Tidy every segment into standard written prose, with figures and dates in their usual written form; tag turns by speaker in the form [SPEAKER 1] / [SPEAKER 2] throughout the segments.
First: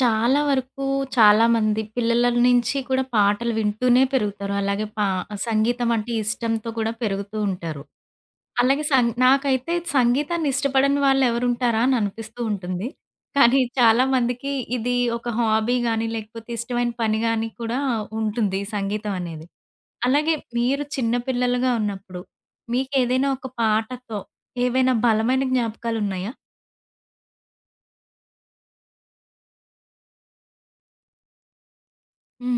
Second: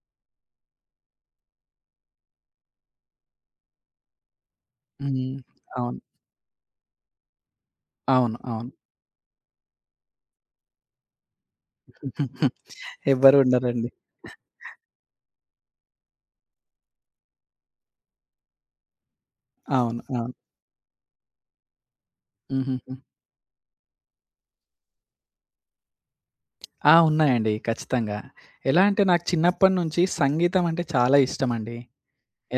[SPEAKER 1] చాలా వరకు చాలామంది పిల్లల నుంచి కూడా పాటలు వింటూనే పెరుగుతారు. అలాగే పా
[SPEAKER 2] హ్మ్.
[SPEAKER 1] సంగీతం
[SPEAKER 2] అవును.
[SPEAKER 1] అంటే ఇష్టంతో కూడా పెరుగుతూ ఉంటారు.
[SPEAKER 2] అవును. అవును.
[SPEAKER 1] అలాగే సం నాకైతే సంగీతాన్ని ఇష్టపడని వాళ్ళెవరుంటారా అని అనిపిస్తూ ఉంటుంది.
[SPEAKER 2] ఎవ్వరు
[SPEAKER 1] కానీ
[SPEAKER 2] ఉండరండి.
[SPEAKER 1] చాలా మందికి ఇది ఒక హాబీ గాని, లేకపోతే ఇష్టమైన పని గాని కూడా ఉంటుంది ఈ సంగీతం అనేది.
[SPEAKER 2] అవును. అవును.
[SPEAKER 1] అలాగే మీరు చిన్న పిల్లలుగా ఉన్నప్పుడు
[SPEAKER 2] హుహుహు.
[SPEAKER 1] మీకేదైనా ఒక పాటతో ఏవైనా బలమైన జ్ఞాపకాలున్నాయా?
[SPEAKER 2] ఆ! ఉన్నాయండి. ఖచ్చితంగా. ఎలా అంటే నాకు చిన్నప్పటి నుంచి సంగీతం అంటే చాలా ఇష్టమండి.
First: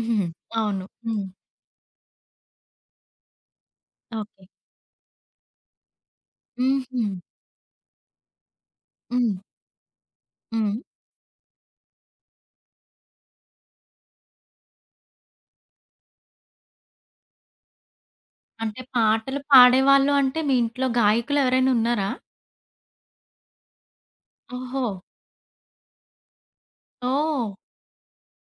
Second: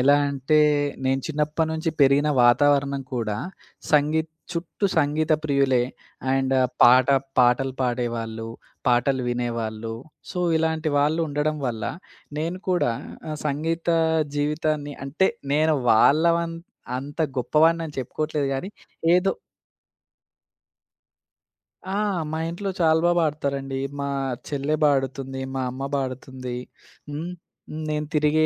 [SPEAKER 2] ఎలా అంటే,
[SPEAKER 1] అవును.
[SPEAKER 2] నేను
[SPEAKER 1] హ్మ్.
[SPEAKER 2] చిన్నప్పటినుంచి పెరిగిన వాతావరణం కూడా సంగీత్
[SPEAKER 1] ఓకే.
[SPEAKER 2] చుట్టూ సంగీత ప్రియులే. అండ్
[SPEAKER 1] హుహు.
[SPEAKER 2] పాట పాటలు పాడేవాళ్ళు, పాటలు
[SPEAKER 1] హ్మ్.
[SPEAKER 2] వినేవాళ్ళు. సో,
[SPEAKER 1] హ్మ్.
[SPEAKER 2] ఇలాంటి వాళ్ళు ఉండడం వల్ల నేను కూడా సంగీత జీవితాన్ని అంటే నేను వాళ్ళ వన్ అంత గొప్పవాడిని అని చెప్పుకోవట్లేదు గానీ,
[SPEAKER 1] అంటే
[SPEAKER 2] ఏదో
[SPEAKER 1] పాటలు పాడేవాళ్ళు అంటే మీ ఇంట్లో గాయకులు ఎవరైనా
[SPEAKER 2] ఆ!
[SPEAKER 1] ఉన్నారా?
[SPEAKER 2] మా ఇంట్లో చాలా బా పాడతారండి. మా చెల్లె
[SPEAKER 1] ఓహో!
[SPEAKER 2] పాడుతుంది, మా అమ్మ పాడుతుంది. హ్మ్.
[SPEAKER 1] ఓహ్!
[SPEAKER 2] నేను తిరిగే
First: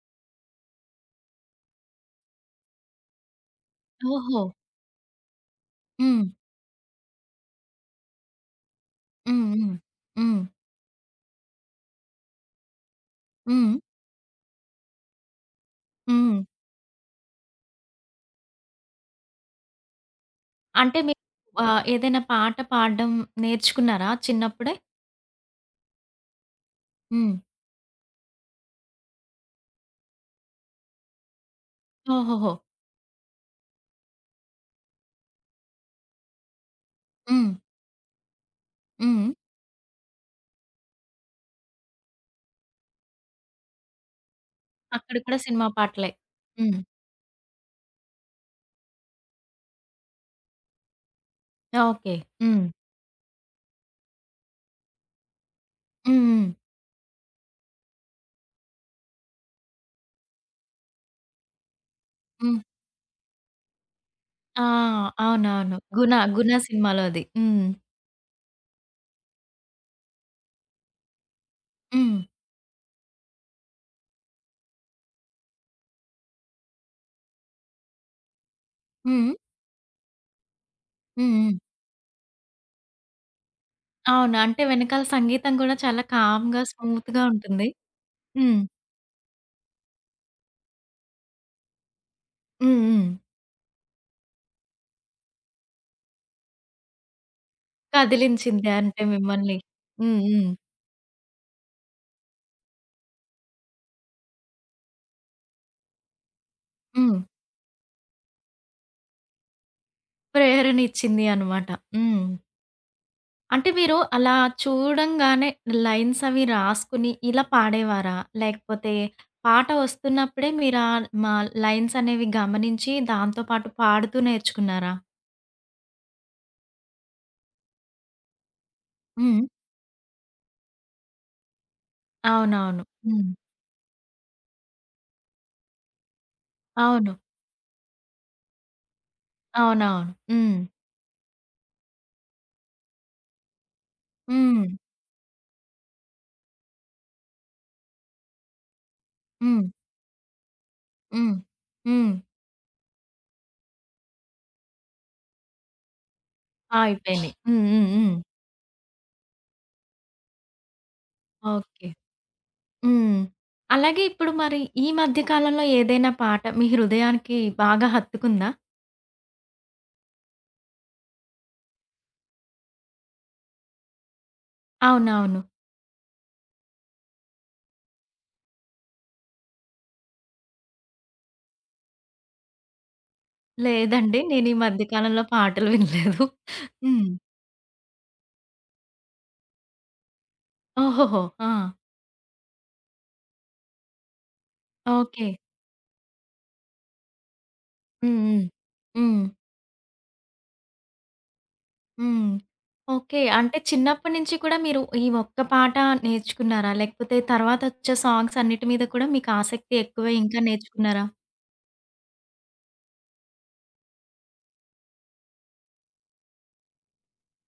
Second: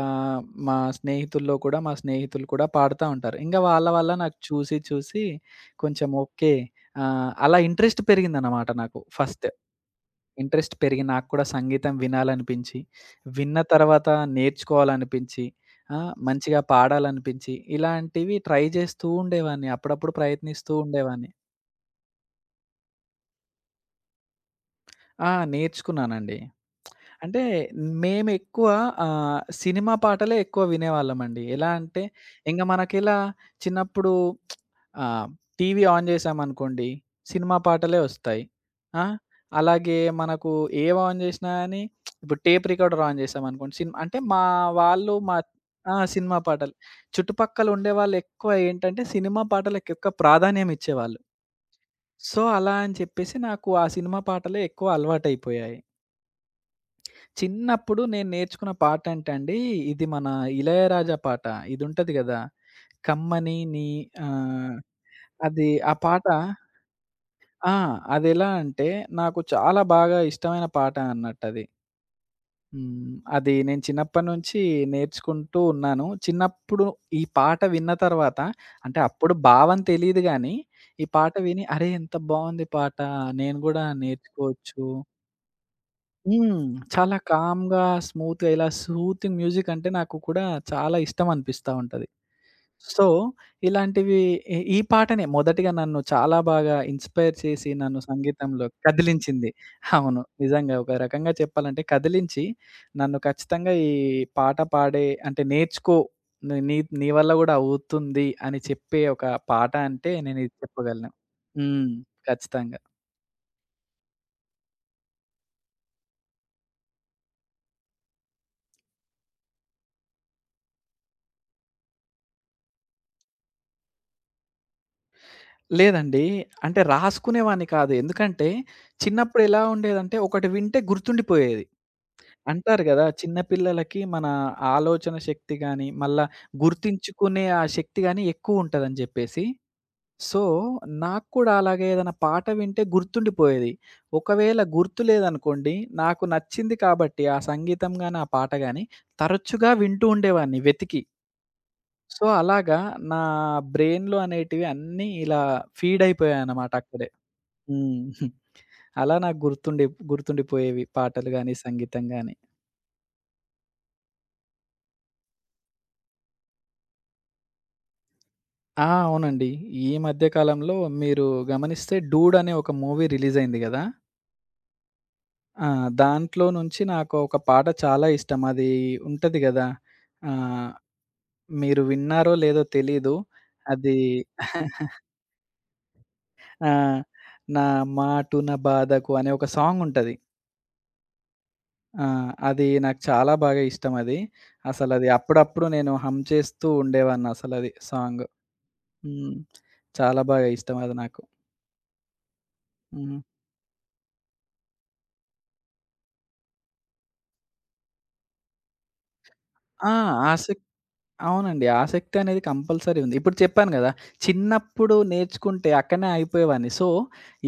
[SPEAKER 2] ఆహ్, మా స్నేహితుల్లో కూడా మా స్నేహితులు కూడా పాడుతా ఉంటారు. ఇంగ వాళ్ళ వల్ల నాకు
[SPEAKER 1] ఓహో!
[SPEAKER 2] చూసి, చూసి కొంచెం
[SPEAKER 1] హ్మ్.
[SPEAKER 2] ఓకే. అలా ఇంట్రెస్ట్ పెరిగిందనమాట నాకు
[SPEAKER 1] హ్మ్.
[SPEAKER 2] ఫస్ట్.
[SPEAKER 1] హ్మ్. హ్మ్.
[SPEAKER 2] ఇంట్రెస్ట్ పెరిగి నాకు కూడా సంగీతం వినాలనిపించి, విన్న
[SPEAKER 1] హ్మ్.
[SPEAKER 2] తర్వాత నేర్చుకోవాలనిపించి, ఆ!
[SPEAKER 1] హ్మ్.
[SPEAKER 2] మంచిగా పాడాలనిపించి, ఇలాంటివి ట్రై చేస్తూ ఉండేవాడిని. అప్పుడప్పుడు ప్రయత్నిస్తూ
[SPEAKER 1] అంటే మీరు
[SPEAKER 2] ఉండేవాడిని.
[SPEAKER 1] ఏదైనా పాట పాడడం నేర్చుకున్నారా చిన్నప్పుడే?
[SPEAKER 2] ఆ! నేర్చుకున్నానండి.
[SPEAKER 1] హ్మ్.
[SPEAKER 2] అంటే మేమెక్కువ సినిమా పాటలే ఎక్కువ వినేవాళ్ళమండి. ఎలా అంటే
[SPEAKER 1] ఓహోహో!
[SPEAKER 2] ఇంగ మనకిలా చిన్నప్పుడు ఆహ్, టీవీ ఆన్ జేశామనుకోండి
[SPEAKER 1] హ్మ్.
[SPEAKER 2] సినిమా పాటలే ఒస్తాయి. ఆ!
[SPEAKER 1] హ్మ్.
[SPEAKER 2] అలాగే మనకు ఏవి ఆన్ జేసినా గాని ఇప్పుడు టేప్ రికార్డర్ ఆన్ జేశామనుకోండి సినిమా అంటే మా వాళ్ళు
[SPEAKER 1] అక్కడ
[SPEAKER 2] మా
[SPEAKER 1] కూడా సినిమా
[SPEAKER 2] ఆ!
[SPEAKER 1] పాటలే.
[SPEAKER 2] సినిమా పాటలు.
[SPEAKER 1] హ్మ్.
[SPEAKER 2] చుట్టుపక్కల ఉండేవాళ్ళు ఎక్కువ ఏంటంటే సినిమా పాటలకి ఎక్కువ ప్రాధాన్యం ఇచ్చేవాళ్ళు.
[SPEAKER 1] ఓకే.
[SPEAKER 2] సో,
[SPEAKER 1] హ్మ్.
[SPEAKER 2] అలా అని చెప్పేసి నాకు ఆ సినిమా పాటలే ఎక్కువ అలవాటయిపోయాయి.
[SPEAKER 1] హ్మ్. హ్మ్.
[SPEAKER 2] చిన్నప్పుడు నేను నేర్చుకున్న పాటంటే అండి, ఇది మన 'ఇళయరాజా' పాట. ఇదుంటది గదా!
[SPEAKER 1] హ్మ్.
[SPEAKER 2] 'కమ్మని నీ'
[SPEAKER 1] ఆ!
[SPEAKER 2] ఆహ్, అది
[SPEAKER 1] అవునవును.
[SPEAKER 2] ఆ
[SPEAKER 1] 'గుణ'
[SPEAKER 2] పాట
[SPEAKER 1] 'గుణ' సినిమాలో అది. హ్మ్.
[SPEAKER 2] ఆ! అదెలా అంటే, నాకు చాలా బాగా ఇష్టమైన పాట అన్నట్టది.
[SPEAKER 1] హ్మ్.
[SPEAKER 2] హ్మ్. అది నేను చిన్నప్పటినుంచి నేర్చుకుంటూ ఉన్నాను. చిన్నప్పుడు ఈ పాట విన్న తర్వాత అంటే
[SPEAKER 1] హ్మ్.
[SPEAKER 2] అప్పుడు
[SPEAKER 1] హ్మ్.
[SPEAKER 2] భావం తెలీదు గానీ, ఈ పాట
[SPEAKER 1] హ్మ్.
[SPEAKER 2] విని, "అరే! ఎంత బావుంది పాట! నేను గూడా
[SPEAKER 1] అవును. అంటే
[SPEAKER 2] నేర్చుకోవచ్చు."
[SPEAKER 1] వెనకాల సంగీతం గూడా చాలా
[SPEAKER 2] హ్మ్.
[SPEAKER 1] కామ్‌గా,
[SPEAKER 2] చాలా
[SPEAKER 1] స్మూత్‌గా ఉంటుంది.
[SPEAKER 2] కామ్‌గా, స్మూత్‌గా
[SPEAKER 1] హ్మ్.
[SPEAKER 2] ఇలా సూతింగ్ మ్యూజిక్ అంటే నాకు కూడా చాలా ఇష్టం అనిపిస్తా ఉంటది.
[SPEAKER 1] హ్మ్.
[SPEAKER 2] సో,
[SPEAKER 1] హ్మ్.
[SPEAKER 2] ఇలాంటివి ఈ ఈ పాటనే మొదటిగా నన్ను చాలా బాగా ఇన్‌స్పైర్ చేసి నన్ను సంగీతంలో
[SPEAKER 1] కదిలించింది అంటే
[SPEAKER 2] కదిలించింది.
[SPEAKER 1] మిమ్మల్ని. హ్మ్.
[SPEAKER 2] అవును.
[SPEAKER 1] హ్మ్.
[SPEAKER 2] నిజంగా ఒక రకంగా చెప్పాలంటే కదిలించి నన్ను ఖచ్చితంగా ఈ పాట పాడే అంటే నేర్చుకో నీ నీ నీ
[SPEAKER 1] హ్మ్.
[SPEAKER 2] వల్ల గూడా అవుతుంది అని చెప్పే ఒక పాట అంటే నేనిది
[SPEAKER 1] ప్రేరణ
[SPEAKER 2] చెప్పగలను.
[SPEAKER 1] ఇచ్చింది అనమాట.
[SPEAKER 2] హ్మ్.
[SPEAKER 1] హ్మ్.
[SPEAKER 2] ఖచ్చితంగా.
[SPEAKER 1] అంటే మీరు అలా చూడంగానే లైన్స్ అవి రాసుకుని ఇలా పాడేవారా? లేకపోతే పాట వస్తున్నప్పుడే మీరా మా లైన్స్ అనేవి గమనించి దాంతో పాటు పాడుతూ నేర్చుకున్నారా?
[SPEAKER 2] లేదండి. అంటే రాసుకునేవాడిని కాదు. ఎందుకంటే
[SPEAKER 1] హ్మ్.
[SPEAKER 2] చిన్నప్పుడు ఎలా ఉండేదంటే ఒకటి వింటే గుర్తుండిపోయేది. అంటారు
[SPEAKER 1] అవునవును.
[SPEAKER 2] గదా!
[SPEAKER 1] హ్మ్.
[SPEAKER 2] చిన్న పిల్లలకి మన ఆలోచన శక్తి గాని, మళ్ళా
[SPEAKER 1] అవును.
[SPEAKER 2] గుర్తించుకునే ఆ శక్తి గాని ఎక్కువుంటదని జెప్పేసి.
[SPEAKER 1] అవునవును.
[SPEAKER 2] సో,
[SPEAKER 1] హ్మ్.
[SPEAKER 2] నాకు కూడా అలాగే ఏదైనా పాట వింటే గుర్తుండిపోయేది. ఒకవేళ
[SPEAKER 1] హ్మ్.
[SPEAKER 2] గుర్తు లేదనుకోండి, నాకు నచ్చింది కాబట్టి ఆ సంగీతం గాని, ఆ పాట గాని
[SPEAKER 1] హ్మ్.
[SPEAKER 2] తరచుగా వింటూ ఉండేవాడిని వెతికి.
[SPEAKER 1] హ్మ్. హ్మ్.
[SPEAKER 2] సో, అలాగా నా బ్రెయిన్‌లో అనేటివి అన్నీ ఇలా ఫీడ్ అయిపోయాయన్నమాట
[SPEAKER 1] ఆ!
[SPEAKER 2] అక్కడే.
[SPEAKER 1] అయిపోయినాయి. హ్మ్. హ్మ్.
[SPEAKER 2] హ్మ్.
[SPEAKER 1] హ్మ్.
[SPEAKER 2] అలా నాకు గుర్తుండిపోయేవి పాటలు గాని,
[SPEAKER 1] ఓకే.
[SPEAKER 2] సంగీతం గాని.
[SPEAKER 1] హ్మ్. అలాగే ఇప్పుడు మరి ఈ మధ్య కాలంలో ఏదైనా పాట మీ హృదయానికి బాగా హత్తుకుందా? హ్మ్.
[SPEAKER 2] ఆ! అవునండి. ఈ మధ్య కాలంలో మీరు గమనిస్తే 'డూడ్' అనే ఒక మూవీ రిలీజ్ అయింది గదా!
[SPEAKER 1] అవునవును.
[SPEAKER 2] ఆ! దాంట్లో నుంచి నాకు ఒక పాట చాలా ఇష్టం. అది ఉంటది గదా! ఆహ్, మీరు విన్నారో లేదో తెలీదు. అది
[SPEAKER 1] లేదండి. నేను ఈ మధ్య కాలంలో పాటలు వినలేదు.
[SPEAKER 2] ఆ!
[SPEAKER 1] హ్మ్.
[SPEAKER 2] 'నా మాటున బాధకు' అనే ఒక సాంగ్ ఉంటది.
[SPEAKER 1] ఓహోహో! ఆ!
[SPEAKER 2] ఆ! అది నాకు చాలా బాగా ఇష్టం అది. అసలది
[SPEAKER 1] ఓకే.
[SPEAKER 2] అప్పుడప్పుడు నేను హమ్ చేస్తూ ఉండేవాడిని అసలది
[SPEAKER 1] హ్మ్.
[SPEAKER 2] సాంగ్.
[SPEAKER 1] హ్మ్. హ్మ్.
[SPEAKER 2] హ్మ్. చాలా బాగా ఇష్టం అది నాకు.
[SPEAKER 1] హ్మ్.
[SPEAKER 2] హ్మ్.
[SPEAKER 1] ఓకే. అంటే చిన్నప్పటి నుంచి కూడా మీరు ఈ ఒక్క పాట నేర్చుకున్నారా? లేకపోతే తర్వాతొచ్చే సాంగ్స్ అన్నిటి మీద కూడా మీకు ఆసక్తి
[SPEAKER 2] ఆ!
[SPEAKER 1] ఎక్కువై ఇంకా
[SPEAKER 2] ఆసక్
[SPEAKER 1] నేర్చుకున్నారా?
[SPEAKER 2] అవునండి. ఆసక్తి అనేది కంపల్సరీ ఉంది. ఇప్పుడు చెప్పాను గదా! చిన్నప్పుడు నేర్చుకుంటే అక్కడనే ఆగిపోయేవాడిని. సో,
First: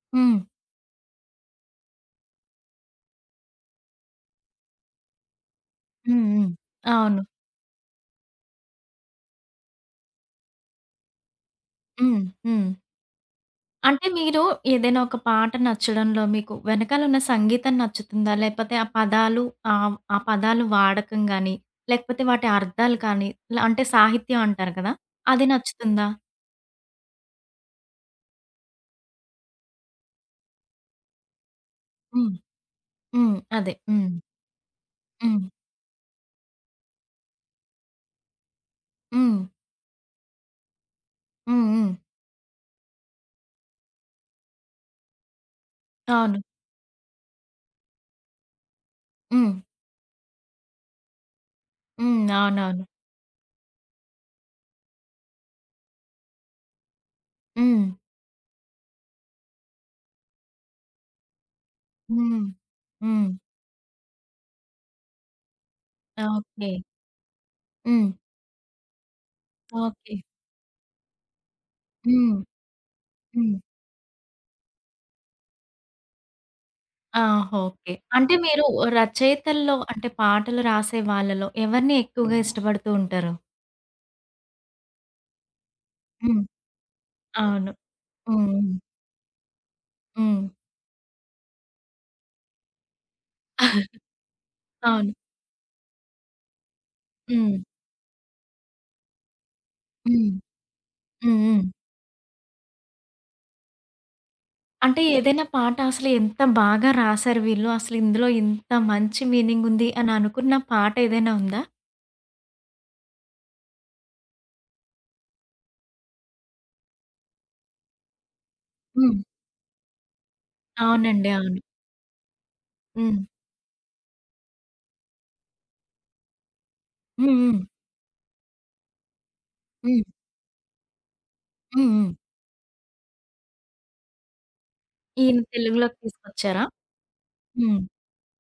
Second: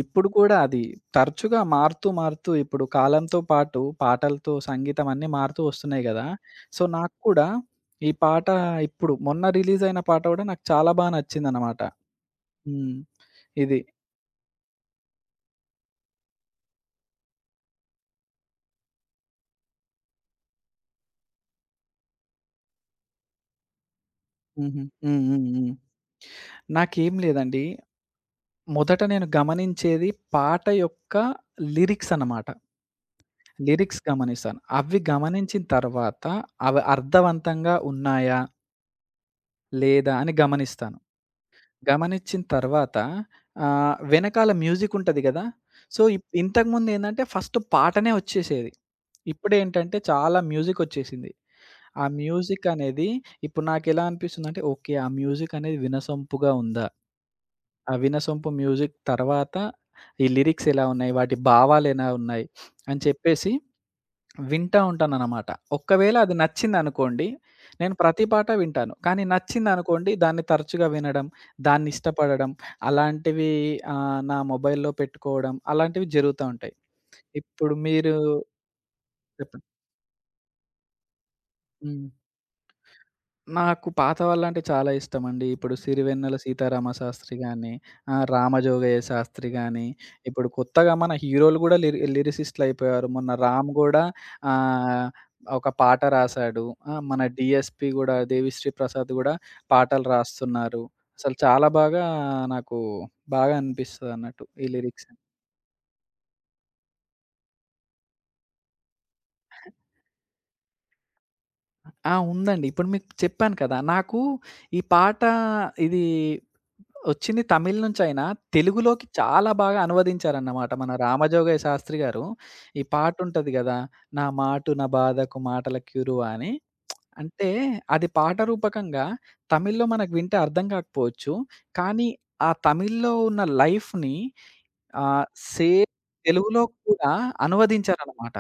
[SPEAKER 2] ఇప్పుడు
[SPEAKER 1] హ్మ్.
[SPEAKER 2] కూడా అది తరచుగా మారుతూ, మారుతూ ఇప్పుడు కాలంతో పాటు పాటలతో సంగీతం అన్నీ మారుతూ వస్తున్నాయి
[SPEAKER 1] హ్మ్.
[SPEAKER 2] గదా!
[SPEAKER 1] హ్మ్.
[SPEAKER 2] సో, నాకు
[SPEAKER 1] అవును.
[SPEAKER 2] కూడా ఈ పాట ఇప్పుడు మొన్న రిలీజ్ అయిన పాట గూడా నాకు చాలా బాగా నచ్చిందన్నమాట.
[SPEAKER 1] హ్మ్. హ్మ్.
[SPEAKER 2] హ్మ్. ఇది.
[SPEAKER 1] అంటే మీరు ఏదైనా ఒక పాట నచ్చడంలో మీకు వెనకాలన్న సంగీతం నచ్చుతుందా? లేపోతే ఆ పదాలు ఆ పదాలు వాడకం గాని, లేకపోతే వాటి అర్థాలు కానీ, అంటే సాహిత్యం అంటారు
[SPEAKER 2] హుహు.
[SPEAKER 1] కదా!
[SPEAKER 2] హ్మ్. హ్మ్.
[SPEAKER 1] అది
[SPEAKER 2] హ్మ్.
[SPEAKER 1] నచ్చుతుందా?
[SPEAKER 2] నాకేం లేదండి. మొదట నేను గమనించేది పాట యొక్క లిరిక్స్
[SPEAKER 1] హ్మ్.
[SPEAKER 2] అన్నమాట.
[SPEAKER 1] హ్మ్. అదే.
[SPEAKER 2] లిరిక్స్
[SPEAKER 1] హ్మ్.
[SPEAKER 2] గమనిస్తాను. అవి
[SPEAKER 1] హ్మ్.
[SPEAKER 2] గమనించిన తర్వాత అవి అర్థవంతంగా ఉన్నాయా?
[SPEAKER 1] హ్మ్.
[SPEAKER 2] లేదా? అని గమనిస్తాను.
[SPEAKER 1] హ్మ్. హ్మ్.
[SPEAKER 2] గమనించిన తర్వాత వెనకాల మ్యూజిక్ ఉంటది గదా! సో,
[SPEAKER 1] అవును.
[SPEAKER 2] ఇంతకుముందేందంటే ఫస్ట్ పాటనే వచ్చేసేది.
[SPEAKER 1] హ్మ్.
[SPEAKER 2] ఇప్పుడేంటంటే చాలా మ్యూజిక్ వచ్చేసింది. ఆ
[SPEAKER 1] హ్మ్.
[SPEAKER 2] మ్యూజిక్
[SPEAKER 1] అవునవును.
[SPEAKER 2] అనేది ఇప్పుడు నాకెలా అనిపిస్తుందంటే ఓకే. ఆ మ్యూజిక్ అనేది వినసొంపుగా ఉందా?
[SPEAKER 1] హ్మ్.
[SPEAKER 2] ఆ 'వీణసొంపు మ్యూజిక్' తర్వాత ఈ లిరిక్స్ ఎలా ఉన్నాయి? వాటి భావాలు ఎలా
[SPEAKER 1] హ్మ్.
[SPEAKER 2] ఉన్నాయి? అని
[SPEAKER 1] హ్మ్.
[SPEAKER 2] చెప్పేసి వింటా ఉంటాననమాట. ఒక్కవేళ అది
[SPEAKER 1] ఓకే.
[SPEAKER 2] నచ్చిందనుకోండి, నేను
[SPEAKER 1] హ్మ్.
[SPEAKER 2] ప్రతి పాట వింటాను. కానీ నచ్చిందనుకోండి
[SPEAKER 1] ఓకే.
[SPEAKER 2] దాన్ని తరచుగా వినడం, దాన్ని
[SPEAKER 1] హ్మ్.
[SPEAKER 2] ఇష్టపడడం, అలాంటివి
[SPEAKER 1] హ్మ్.
[SPEAKER 2] నా మొబైల్‌లో పెట్టుకోవడం అలాంటివి జరుగుతా ఉంటాయి.
[SPEAKER 1] ఆ!
[SPEAKER 2] ఇప్పుడు
[SPEAKER 1] ఓకే.
[SPEAKER 2] మీరు
[SPEAKER 1] అంటే మీరు
[SPEAKER 2] చెప్పండి.
[SPEAKER 1] రచయితల్లో అంటే పాటలు రాసే వాళ్ళలో ఎవరిని
[SPEAKER 2] హ్మ్.
[SPEAKER 1] ఎక్కువగా ఇష్టపడుతూ ఉంటారు?
[SPEAKER 2] నాకు పాత వాళ్ళంటే చాలా ఇష్టమండి. ఇప్పుడు 'సిరివెన్నెల
[SPEAKER 1] హ్మ్.
[SPEAKER 2] సీతారామ శాస్త్రి' గాని,
[SPEAKER 1] అవును. హ్మ్.
[SPEAKER 2] 'రామజోగయ్య శాస్త్రి' గాని,
[SPEAKER 1] హ్మ్.
[SPEAKER 2] ఇప్పుడు కొత్తగా మన హీరోలు గూడా లిరిసిస్ట్‌లయిపోయారు. మొన్న 'రామ్'
[SPEAKER 1] హ్మ్.
[SPEAKER 2] గూడా ఆహ్,
[SPEAKER 1] అవును.
[SPEAKER 2] ఒక పాట రాసాడు. ఆ! మన
[SPEAKER 1] హ్మ్.
[SPEAKER 2] డీఎస్‌పీ గూడా 'దేవిశ్రీ ప్రసాద్' గూడా పాటలు
[SPEAKER 1] హ్మ్.
[SPEAKER 2] రాస్తున్నారు. అసలు
[SPEAKER 1] హ్మ్. హ్మ్.
[SPEAKER 2] చాలా బాగా నాకు బాగా అనిపిస్తదన్నట్టు ఈ
[SPEAKER 1] అంటే
[SPEAKER 2] లిరిక్స్.
[SPEAKER 1] ఏదైనా పాట అసలు ఎంత బాగా రాసారు వీళ్ళు, అసలు ఇందులో ఇంత మంచి మీనింగ్ ఉంది అని అనుకున్న పాట ఏదైనా ఉందా?
[SPEAKER 2] ఆ! ఉందండి. ఇప్పుడు మీకు చెప్పాను కదా! నాకు ఈ పాట ఇది వచ్చింది తమిళ్ నుంచయినా, తెలుగులోకి
[SPEAKER 1] హ్మ్.
[SPEAKER 2] చాలా బాగా అనువదించారన్నమాట. మన
[SPEAKER 1] అవునండి. అవును.
[SPEAKER 2] 'రామజోగయ్య శాస్త్రి' గారు ఈ
[SPEAKER 1] హ్మ్.
[SPEAKER 2] పాటుంటది గదా! 'నా మాటు నా బాధకు మాటల క్యూరువ' అని.
[SPEAKER 1] హ్మ్.
[SPEAKER 2] అంటే
[SPEAKER 1] హ్మ్.
[SPEAKER 2] అది పాట రూపకంగా తమిళ్‌లో
[SPEAKER 1] హ్మ్.
[SPEAKER 2] మనకు వింటే అర్థం కాకపోవచ్చు.
[SPEAKER 1] హ్మ్.
[SPEAKER 2] కానీ
[SPEAKER 1] హ్మ్.
[SPEAKER 2] ఆ తమిళ్‌లో ఉన్న లైఫ్‌ని ఆహ్,
[SPEAKER 1] ఈయన
[SPEAKER 2] సేమ్
[SPEAKER 1] తెలుగులోకి
[SPEAKER 2] తెలుగులో
[SPEAKER 1] తీసుకొచ్చారా?
[SPEAKER 2] కూడా
[SPEAKER 1] హ్మ్.
[SPEAKER 2] అనువదించారన్నమాట.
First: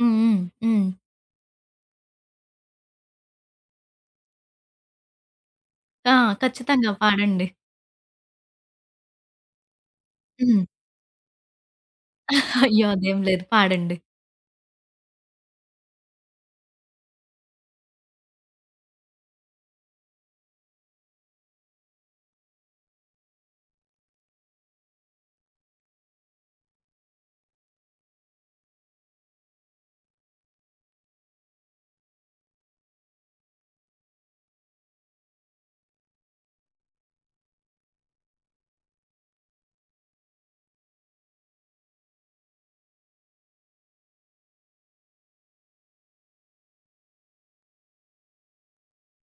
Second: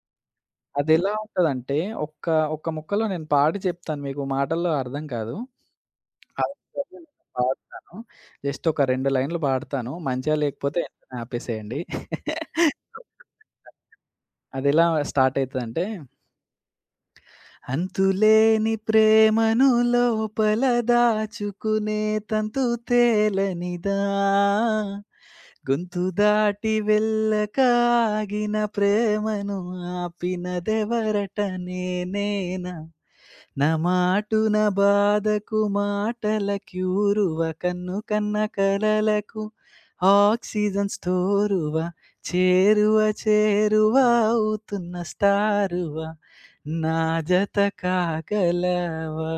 [SPEAKER 1] హ్మ్. హ్మ్. హ్మ్.
[SPEAKER 2] అదెలా ఉంటదంటే ఒక్క, ఒక్క ముక్కలో నేను పాడి చెప్తాను మీకు మాటల్లో అర్థం కాదు.
[SPEAKER 1] ఆ! ఖచ్చితంగా
[SPEAKER 2] అవును.
[SPEAKER 1] పాడండి.
[SPEAKER 2] పాడతాను. జస్ట్ ఒక 2 లైన్‌లు పాడతాను. మంచిగా
[SPEAKER 1] హ్మ్.
[SPEAKER 2] లేకపోతే వెంటనే ఆపేసేయండి.
[SPEAKER 1] అయ్యో! అదేం లేదు. పాడండి.
[SPEAKER 2] అదెలా స్టార్ట్ అయితదంటే అంతులేని ప్రేమను లోపల దాచుకునే తంతు తేలనిదా? గొంతు దాటి వెళ్ళక ఆగిన ప్రేమను ఆపినదెవరట నేనేనా? నా మాటున బాధకు మాటల క్యూరువ కన్ను కన్న కలలకు ఆక్సిజన్ స్టోరువ చేరువ చేరువ అవుతున్న స్టారువ నా జత కాగలవా.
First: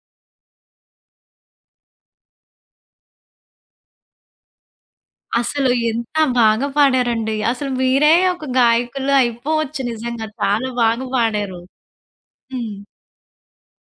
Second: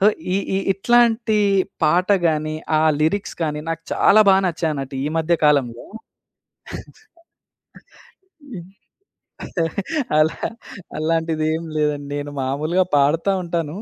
[SPEAKER 2] సో, ఈ ఈ ఇట్లాంటి పాట గాని, ఆ లిరిక్స్ కానీ నాకు చాలా బా నచ్చాయన్నట్టు ఈ మధ్య
[SPEAKER 1] అసలు
[SPEAKER 2] కాలంలో.
[SPEAKER 1] ఎంత బాగా పాడారండి. అసలు మీరే ఒక
[SPEAKER 2] హ్మ్.
[SPEAKER 1] గాయకులు అయిపోవచ్చు నిజంగా.
[SPEAKER 2] అలా
[SPEAKER 1] చాలా బాగా పాడారు.
[SPEAKER 2] అలాంటిదేం లేదండి. నేను
[SPEAKER 1] హ్మ్.
[SPEAKER 2] మామూలుగా పాడుతా ఉంటాను.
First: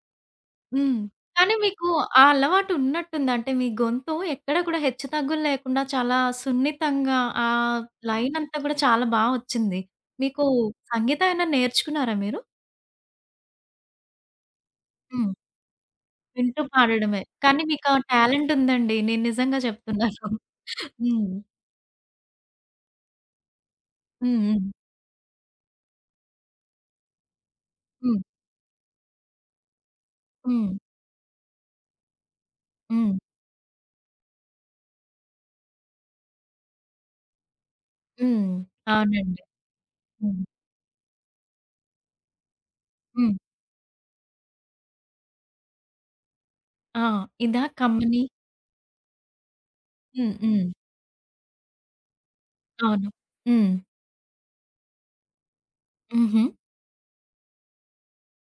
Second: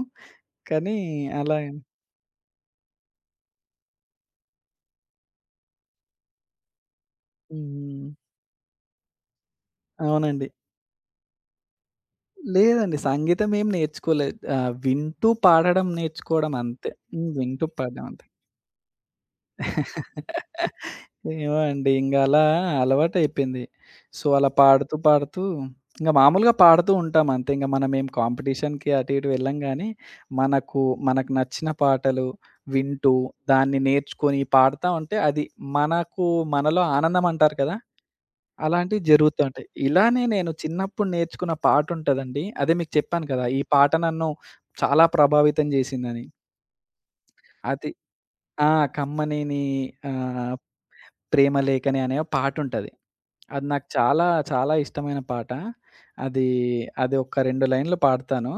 [SPEAKER 2] కానీ
[SPEAKER 1] హ్మ్. కానీ
[SPEAKER 2] అలా
[SPEAKER 1] మీకు ఆ అలవాటు ఉన్నట్టుంది. అంటే మీ గొంతు ఎక్కడ కూడా హెచ్చు తగ్గులు లేకుండా చాలా సున్నితంగా ఆ
[SPEAKER 2] హ్మ్.
[SPEAKER 1] లైన్ అంతా కూడా చాలా బా వచ్చింది. మీకు
[SPEAKER 2] అవునండి.
[SPEAKER 1] సంగీతం ఏమైనా నేర్చుకున్నారా మీరు?
[SPEAKER 2] లేదండి. సంగీతం ఏం నేర్చుకోలేదు. వింటూ
[SPEAKER 1] హ్మ్.
[SPEAKER 2] పాడడం నేర్చుకోవడం
[SPEAKER 1] వింటూ
[SPEAKER 2] అంతే.
[SPEAKER 1] పాడడమే.
[SPEAKER 2] హ్మ్.
[SPEAKER 1] కానీ
[SPEAKER 2] వింటూ
[SPEAKER 1] మీకు ఆ
[SPEAKER 2] పాడడం అంతే.
[SPEAKER 1] టాలెంట్ ఉందండి. నేను నిజంగా చెప్తున్నాను. హ్మ్.
[SPEAKER 2] ఏమో అండి. ఇంగ అలా అలవాటయిపోయింది. సో,
[SPEAKER 1] హ్మ్.
[SPEAKER 2] అలా
[SPEAKER 1] హ్మ్.
[SPEAKER 2] పాడుతూ, పాడుతూ ఇంగ మామూలుగా పాడుతూ ఉంటాం అంతే. ఇంగ మనమేం
[SPEAKER 1] హ్మ్.
[SPEAKER 2] కాంపిటీషన్‌కి అటు ఇటు వెళ్ళం గానీ,
[SPEAKER 1] హ్మ్.
[SPEAKER 2] మనకు మనకు నచ్చిన పాటలు వింటూ,
[SPEAKER 1] హ్మ్.
[SPEAKER 2] దాన్ని నేర్చుకొని పాడుతా ఉంటే అది మనకు మనలో ఆనందం అంటారు కదా!
[SPEAKER 1] హ్మ్.
[SPEAKER 2] అలాంటివి జరుగుతూ
[SPEAKER 1] అవునండి.
[SPEAKER 2] ఉంటాయి. ఇలానే
[SPEAKER 1] హ్మ్.
[SPEAKER 2] నేను చిన్నప్పుడు నేర్చుకున్న పాటుంటదండి. అదే మీకు చెప్పాను
[SPEAKER 1] హ్మ్.
[SPEAKER 2] కదా! ఈ పాట నన్ను చాలా ప్రభావితం జేసిందని.
[SPEAKER 1] ఆ! ఇదా
[SPEAKER 2] అది
[SPEAKER 1] కమ్మని?
[SPEAKER 2] ఆ! కమ్మనేని
[SPEAKER 1] హ్మ్.
[SPEAKER 2] ఆహ్,
[SPEAKER 1] హ్మ్.
[SPEAKER 2] 'ప్రేమలేఖని' అనే పాటుంటది.
[SPEAKER 1] అవును.
[SPEAKER 2] అది
[SPEAKER 1] హ్మ్.
[SPEAKER 2] నాకు చాలా ఇష్టమైన పాట.
[SPEAKER 1] హుహు.
[SPEAKER 2] అది, అది ఒక 2 లైన్‌లు పాడతాను.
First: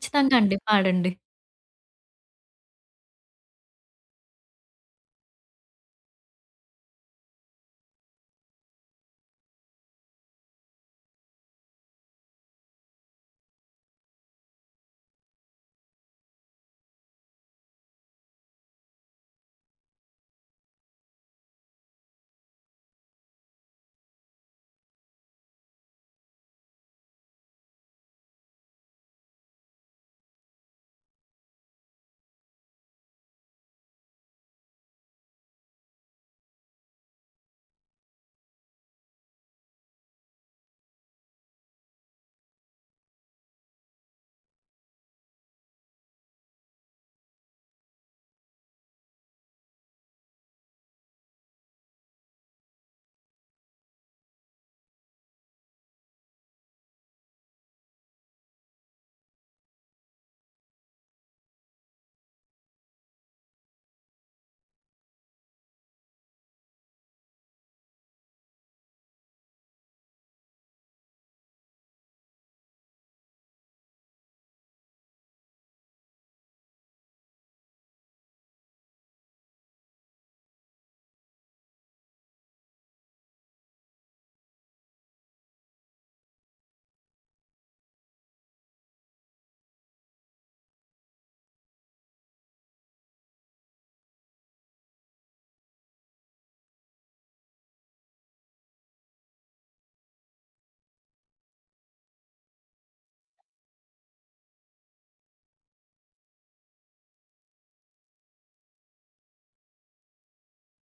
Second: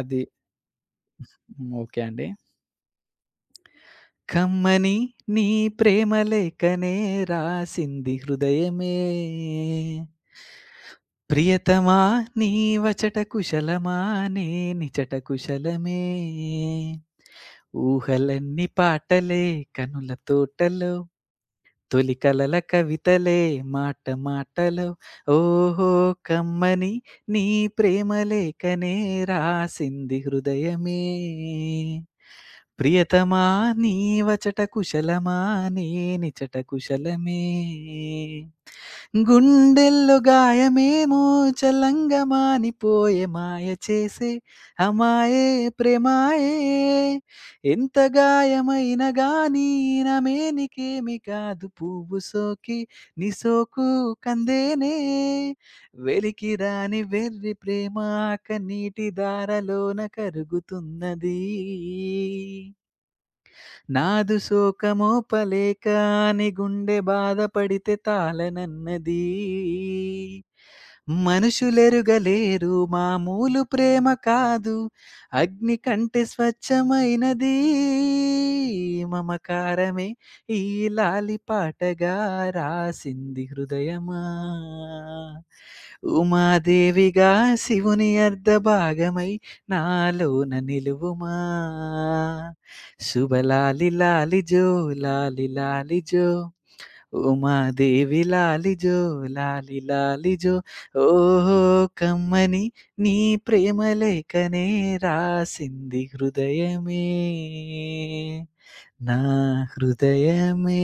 [SPEAKER 2] అది
[SPEAKER 1] అండి. పాడండి.
[SPEAKER 2] హ్మ్. ఓకే అండి. కమ్మని నీ ప్రేమలేఖనే రాసింది హృదయమే. ప్రియతమా నీ వచట కుశలమా నే నిచట కుశలమే. ఊహలన్నీ పాటలే కనుల తోటలో తొలి కలల కవితలే మాట మాటలో ఓహో కమ్మని నీ ప్రేమ లేఖనే రాసింది హృదయమే ప్రియతమా నీ వచట కుశలమా నేనిచట కుశలమే గుండెల్లో గాయమేమో చల్లంగా మానిపోయే మాయ చేసే అమాయే ప్రేమాయే ఎంత గాయమైన గాని నమేనికేమి కాదు పువ్వు సోకి నీ సోకు కందేనే వెలికి రాని వెర్రి ప్రేమ కన్నీటి దారలోన కరుగుతున్నది నాదు శోకమోపలేక అని గుండె బాధపడితే తాళనన్నది. మనుషులెరుగలేరు మామూలు ప్రేమ కాదు. అగ్ని కంటే స్వచ్ఛమైనది మమకారమే ఈ లాలి పాటగా రాసింది హృదయమా. ఉమాదేవిగా శివుని అర్ధభాగమై నాలోన నిలువుమా. శుభ లాలి లాలి జో లాలి లాలి జో ఉమాదేవి లాలి జో లాలి లాలి జో ఓహో కమ్మని నీ ప్రేమ లేఖనే రాసింది హృదయమే నా హృదయమే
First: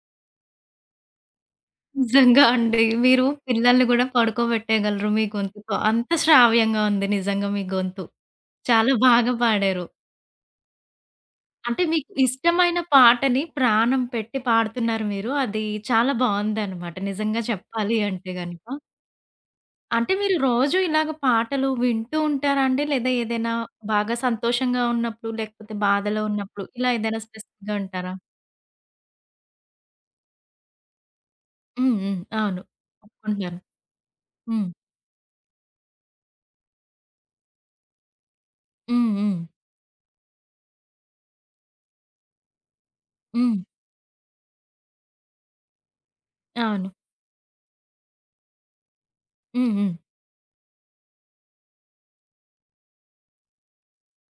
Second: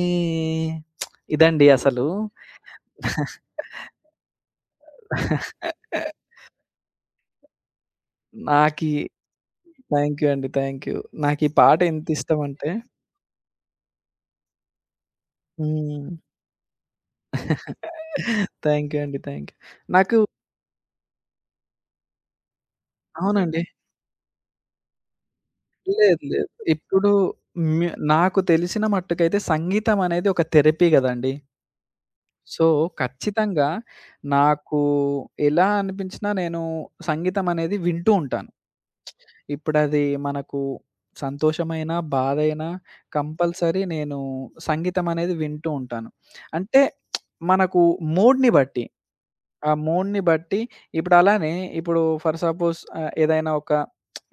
[SPEAKER 2] ఇదండి అసలు
[SPEAKER 1] నిజంగా అండి. మీరు పిల్లల్ని గూడా పడుకోబెట్టేయగలరు మీ గొంతుతో. అంత శ్రావ్యంగా ఉంది నిజంగా మీ గొంతు.
[SPEAKER 2] నాకీ
[SPEAKER 1] చాలా బాగా పాడారు.
[SPEAKER 2] థాంక్ యూ అండి. Thank you. నాకీ పాట
[SPEAKER 1] అంటే మీకు
[SPEAKER 2] ఎంత ఇష్టమంటే
[SPEAKER 1] ఇష్టమైన పాటని ప్రాణం పెట్టి పాడుతున్నారు మీరు. అది
[SPEAKER 2] హ్మ్.
[SPEAKER 1] చాలా బావుందనమాట నిజంగా చెప్పాలి అంటే గనక.
[SPEAKER 2] థాంక్ యూ అండి. Thank you.
[SPEAKER 1] అంటే
[SPEAKER 2] నాకు
[SPEAKER 1] మీరు రోజు ఇలాగ పాటలు వింటూ ఉంటారా అండి? లేదా ఏదైనా
[SPEAKER 2] అవునండి.
[SPEAKER 1] బాగా సంతోషంగా ఉన్నప్పుడు, లేకపోతే
[SPEAKER 2] లేదు.
[SPEAKER 1] బాధలో
[SPEAKER 2] లేదు.
[SPEAKER 1] ఉన్నప్పుడు ఇలా
[SPEAKER 2] ఇప్పుడు
[SPEAKER 1] ఏదైనా స్పెసిఫిక్‌గా వింటారా?
[SPEAKER 2] నాకు తెలిసిన మట్టుకైతే సంగీతం అనేది ఒక థెరపీ గదండీ.
[SPEAKER 1] హ్మ్. హ్మ్. అవును.
[SPEAKER 2] సో,
[SPEAKER 1] ఒప్పుకుంటున్నాను.
[SPEAKER 2] ఖచ్చితంగా
[SPEAKER 1] హ్మ్.
[SPEAKER 2] నాకు ఎలా అనిపించినా నేను సంగీతం అనేది వింటూ ఉంటాను.
[SPEAKER 1] హ్మ్. హ్మ్.
[SPEAKER 2] ఇప్పుడది మనకు సంతోషమైనా, బాధైనా
[SPEAKER 1] హ్మ్.
[SPEAKER 2] కంపల్సరీ నేను సంగీతం అనేది వింటూ ఉంటాను. అంటే
[SPEAKER 1] అవును.
[SPEAKER 2] మనకు మూడ్‌ని బట్టి. ఆ
[SPEAKER 1] హ్మ్. హ్మ్.
[SPEAKER 2] మూడ్‌ని బట్టి ఇప్పుడు అలానే ఇప్పుడు ఫర్ సపోజ్ ఏదైనా ఒక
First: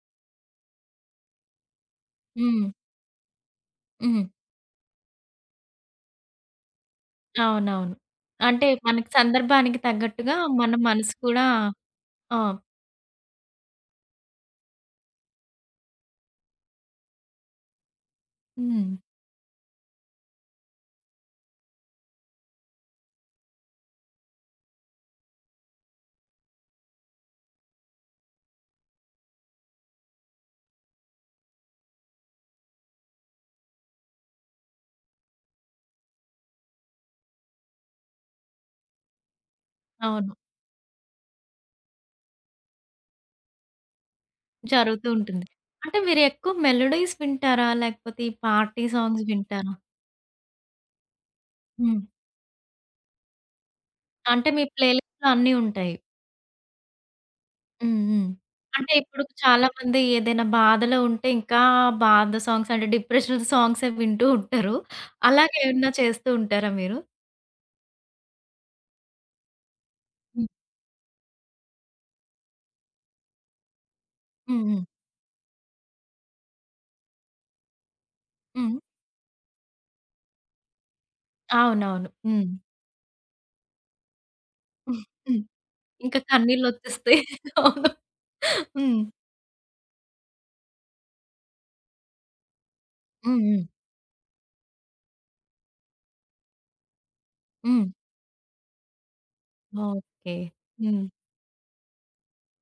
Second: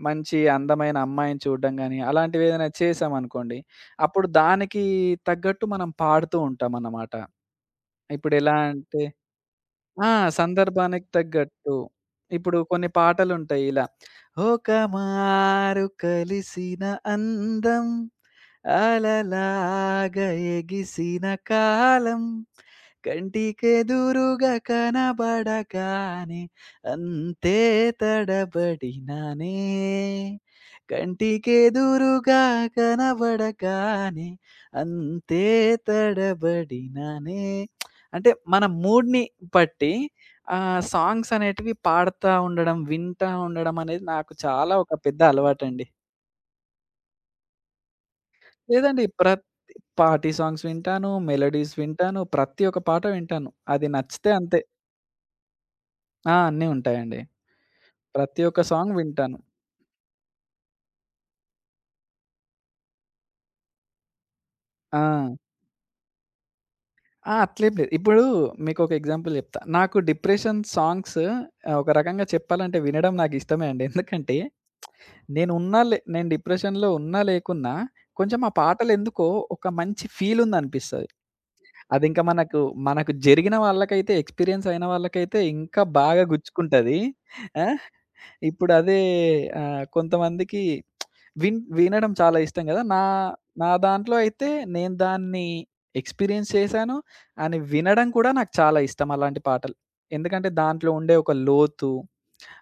[SPEAKER 2] మంచి అందమైన అమ్మాయిని చూడడం గాని,
[SPEAKER 1] హ్మ్.
[SPEAKER 2] అలాంటివేదైనా చేశామనుకోండి,
[SPEAKER 1] హ్మ్.
[SPEAKER 2] అప్పుడు దానికి తగ్గట్టు మనం పాడుతూ ఉంటామన్నమాట.
[SPEAKER 1] అవునవును.
[SPEAKER 2] ఇప్పుడెలా
[SPEAKER 1] అంటే
[SPEAKER 2] అంటే
[SPEAKER 1] మనకి సందర్భానికి
[SPEAKER 2] ఆ!
[SPEAKER 1] తగ్గట్టుగా మన
[SPEAKER 2] సందర్భానికి
[SPEAKER 1] మనసు కూడా
[SPEAKER 2] తగ్గట్టు.
[SPEAKER 1] ఆ!
[SPEAKER 2] ఇప్పుడు కొన్ని పాటలుంటాయి ఇలా. ఒక మారు కలిసిన అందం
[SPEAKER 1] హ్మ్.
[SPEAKER 2] అలలాగ ఎగిసిన కాలం కంటికెదురుగా కనబడగానే అంతే తడబడినానే కంటికెదురుగా కనబడగానే అంతే తడబడినానే అంటే మన మూడ్‌ని బట్టి
[SPEAKER 1] అవును.
[SPEAKER 2] ఆ! సాంగ్స్ అనేటివి పాడతా ఉండడం, వింటా ఉండడం అనేది నాకు చాలా ఒక
[SPEAKER 1] జరుగుతూ
[SPEAKER 2] పెద్ద
[SPEAKER 1] ఉంటుంది.
[SPEAKER 2] అలవాటండి.
[SPEAKER 1] అంటే మీరు ఎక్కువ మెలోడీస్ వింటారా? లేకపోతే ఈ పార్టీ
[SPEAKER 2] లేదండి
[SPEAKER 1] సాంగ్స్
[SPEAKER 2] ప్రతి
[SPEAKER 1] వింటారా?
[SPEAKER 2] పార్టీ సాంగ్స్ వింటాను, మెలోడీస్
[SPEAKER 1] హ్మ్.
[SPEAKER 2] వింటాను, ప్రతి ఒక్క పాట వింటాను. అది నచ్చితే
[SPEAKER 1] అంటే
[SPEAKER 2] అంతే.
[SPEAKER 1] మీ ప్లేలిస్ట్‌లో అన్నీ ఉంటాయి.
[SPEAKER 2] ఆ! అన్నీ ఉంటాయండి.
[SPEAKER 1] హ్మ్. హ్మ్.
[SPEAKER 2] ప్రతి ఒక్క
[SPEAKER 1] అంటే
[SPEAKER 2] సాంగ్
[SPEAKER 1] ఇప్పుడు
[SPEAKER 2] వింటాను.
[SPEAKER 1] చాలామంది ఏదైనా బాధలో ఉంటే ఇంకా బాధ సాంగ్స్ అంటే డిప్రెషనల్ సాంగ్సే వింటూ ఉంటారు.
[SPEAKER 2] ఆ!
[SPEAKER 1] అలాగే ఏమన్నా చేస్తూ ఉంటారా మీరు?
[SPEAKER 2] ఆ! అట్లేం లేదు. ఇప్పుడు మీకొక ఎగ్జాంపుల్ చెప్తా. నాకు
[SPEAKER 1] హ్మ్.
[SPEAKER 2] డిప్రెషన్ సాంగ్స్ ఒక రకంగా చెప్పాలంటే వినడం నాకిష్టమే అండి. ఎందుకంటే
[SPEAKER 1] హ్మ్. హ్మ్.
[SPEAKER 2] నేను డిప్రెషన్‌లో ఉన్నా లేకున్నా కొంచెం ఆ
[SPEAKER 1] హ్మ్.
[SPEAKER 2] పాటలెందుకో ఒక మంచి ఫీలుందనిపిస్తది.
[SPEAKER 1] అవునవును.
[SPEAKER 2] అదింకా
[SPEAKER 1] హ్మ్.
[SPEAKER 2] మనకు జరిగిన వాళ్ళకైతే ఎక్స్‌పీరియన్స్ అయిన వాళ్ళకైతే
[SPEAKER 1] హ్మ్.
[SPEAKER 2] ఇంకా
[SPEAKER 1] ఇంకా
[SPEAKER 2] బాగా గుచ్చుకుంటది.
[SPEAKER 1] కన్నీళ్ళొచ్చేస్తాయి.
[SPEAKER 2] ఆ!
[SPEAKER 1] అవును. హ్మ్.
[SPEAKER 2] ఇప్పుడదే కొంతమందికి వినడం చాలా ఇష్టం గదా! నా
[SPEAKER 1] హ్మ్. హ్మ్.
[SPEAKER 2] నా దాంట్లో అయితే నేను దాన్ని ఎక్స్‌పీరియన్స్ చేశాను అని
[SPEAKER 1] హ్మ్.
[SPEAKER 2] వినడం కూడా నాకు చాలా ఇష్టం అలాంటి పాటలు.
[SPEAKER 1] ఓకే.
[SPEAKER 2] ఎందుకంటే దాంట్లో
[SPEAKER 1] హ్మ్.
[SPEAKER 2] ఉండే ఒక లోతు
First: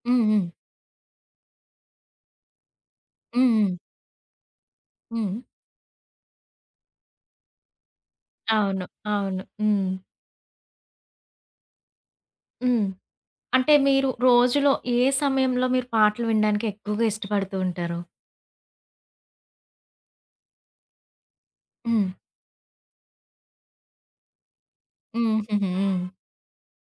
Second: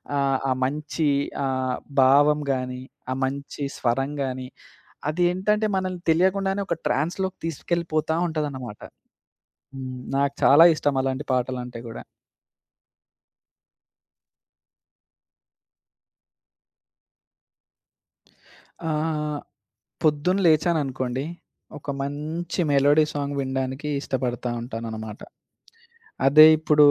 [SPEAKER 1] హ్మ్.
[SPEAKER 2] ఆహ్,
[SPEAKER 1] హ్మ్.
[SPEAKER 2] ఆ మంచి ఆహ్, భావం గాని, ఆ
[SPEAKER 1] హ్మ్.
[SPEAKER 2] మంచి
[SPEAKER 1] హ్మ్.
[SPEAKER 2] స్వరం గాని, అది
[SPEAKER 1] హ్మ్.
[SPEAKER 2] ఏంటంటే మనల్ని తెలియకుండానే ఒక ట్రాన్స్‌లోకి తీసుకెళ్ళిపోతా ఉంటదన్నమాట.
[SPEAKER 1] అవును. అవును. హ్మ్.
[SPEAKER 2] హ్మ్. నాకు చాలా ఇష్టం అలాంటి పాటలంటే గూడా.
[SPEAKER 1] హ్మ్. అంటే మీరు రోజులో ఏ సమయంలో మీరు పాటలు వినడానికి ఎక్కువగా ఇష్టపడుతూ ఉంటారు?
[SPEAKER 2] ఆహ్, పొద్దున లేచాననుకోండి, ఒక
[SPEAKER 1] హ్మ్.
[SPEAKER 2] మంచి మెలోడీ సాంగ్ వినడానికి ఇష్టపడతా ఉంటాననమాట.
[SPEAKER 1] హుహుహు. హ్మ్.
[SPEAKER 2] అదే ఇప్పుడు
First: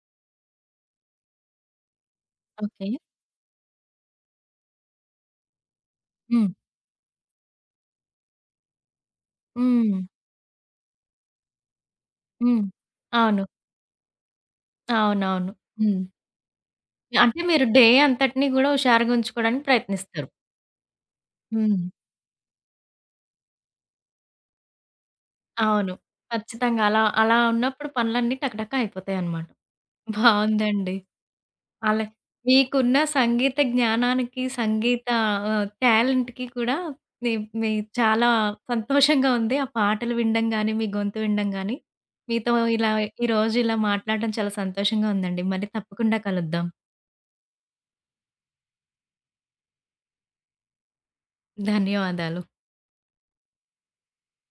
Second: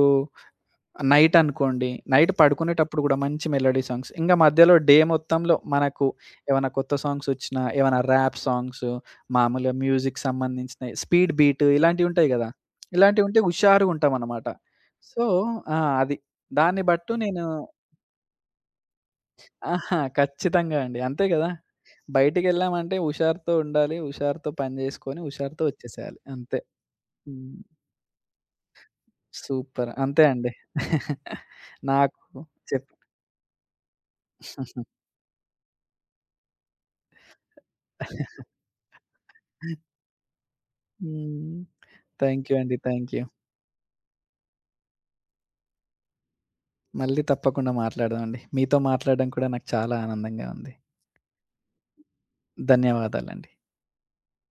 [SPEAKER 2] నైట్ అనుకోండి, నైట్
[SPEAKER 1] ఓకే.
[SPEAKER 2] పడుకునేటప్పుడు గూడా మంచి మెలోడీ సాంగ్స్. ఇంగ మధ్యలో డే మొత్తంలో మనకు
[SPEAKER 1] హ్మ్.
[SPEAKER 2] ఏవన్నా కొత్త సాంగ్సొచ్చినా, ఏవన్నా ర్యాప్ సాంగ్స్, మామూలుగా
[SPEAKER 1] హ్మ్.
[SPEAKER 2] మ్యూజిక్ సంబంధించినయి, స్పీడ్ బీట్ ఇలాంటివుంటాయి గదా!
[SPEAKER 1] హ్మ్.
[SPEAKER 2] ఇలాంటివుంటే
[SPEAKER 1] అవును.
[SPEAKER 2] హుషారుగుంటామనమాట. సో
[SPEAKER 1] అవునవును.
[SPEAKER 2] ఆ!
[SPEAKER 1] హ్మ్.
[SPEAKER 2] అది. దాన్ని బట్టు
[SPEAKER 1] అంటే
[SPEAKER 2] నేను
[SPEAKER 1] మీరు డే అంతటిని గూడా హుషారుగా ఉంచుకోవడానికి
[SPEAKER 2] ఆహా!
[SPEAKER 1] ప్రయత్నిస్తారు.
[SPEAKER 2] ఖచ్చితంగా అండి. అంతే గదా!
[SPEAKER 1] హ్మ్.
[SPEAKER 2] బయటికెళ్ళామంటే హుషారుతో ఉండాలి. హుషారుతో పని జేసుకొని, హుషారుతో
[SPEAKER 1] అవును.
[SPEAKER 2] వచ్చేసేయాలి. అంతే.
[SPEAKER 1] ఖచ్చితంగా. అలా అలా
[SPEAKER 2] హ్మ్.
[SPEAKER 1] ఉన్నప్పుడు పనులన్నీ టకటక అయిపోతాయన్నమాట.
[SPEAKER 2] సూపర్. అంతే అండి.
[SPEAKER 1] బావుందండి. అలా
[SPEAKER 2] నాకు చెప్
[SPEAKER 1] మీకున్న సంగీత జ్ఞానానికి, సంగీత టాలెంట్‌కి కూడా మీ మీ చాలా సంతోషంగా ఉంది. ఆ పాటలు వినడం గానీ, మీ గొంతు వినడం
[SPEAKER 2] హ్మ్.
[SPEAKER 1] గానీ.
[SPEAKER 2] థాంక్
[SPEAKER 1] మీతో
[SPEAKER 2] యూ అండి.
[SPEAKER 1] ఇలా
[SPEAKER 2] థాంక్ యూ.
[SPEAKER 1] ఈరోజు ఇలా మాట్లాడడం చాలా సంతోషంగా ఉందండి. మళ్ళీ తప్పకుండా కలుద్దాం.
[SPEAKER 2] మళ్ళీ తప్పకుండా మాట్లాడదాం అండి. మీతో మాట్లాడడం కూడా నాకు చాలా ఆనందంగా ఉంది.
[SPEAKER 1] ధన్యవాదాలు.
[SPEAKER 2] ధన్యవాదాలండి.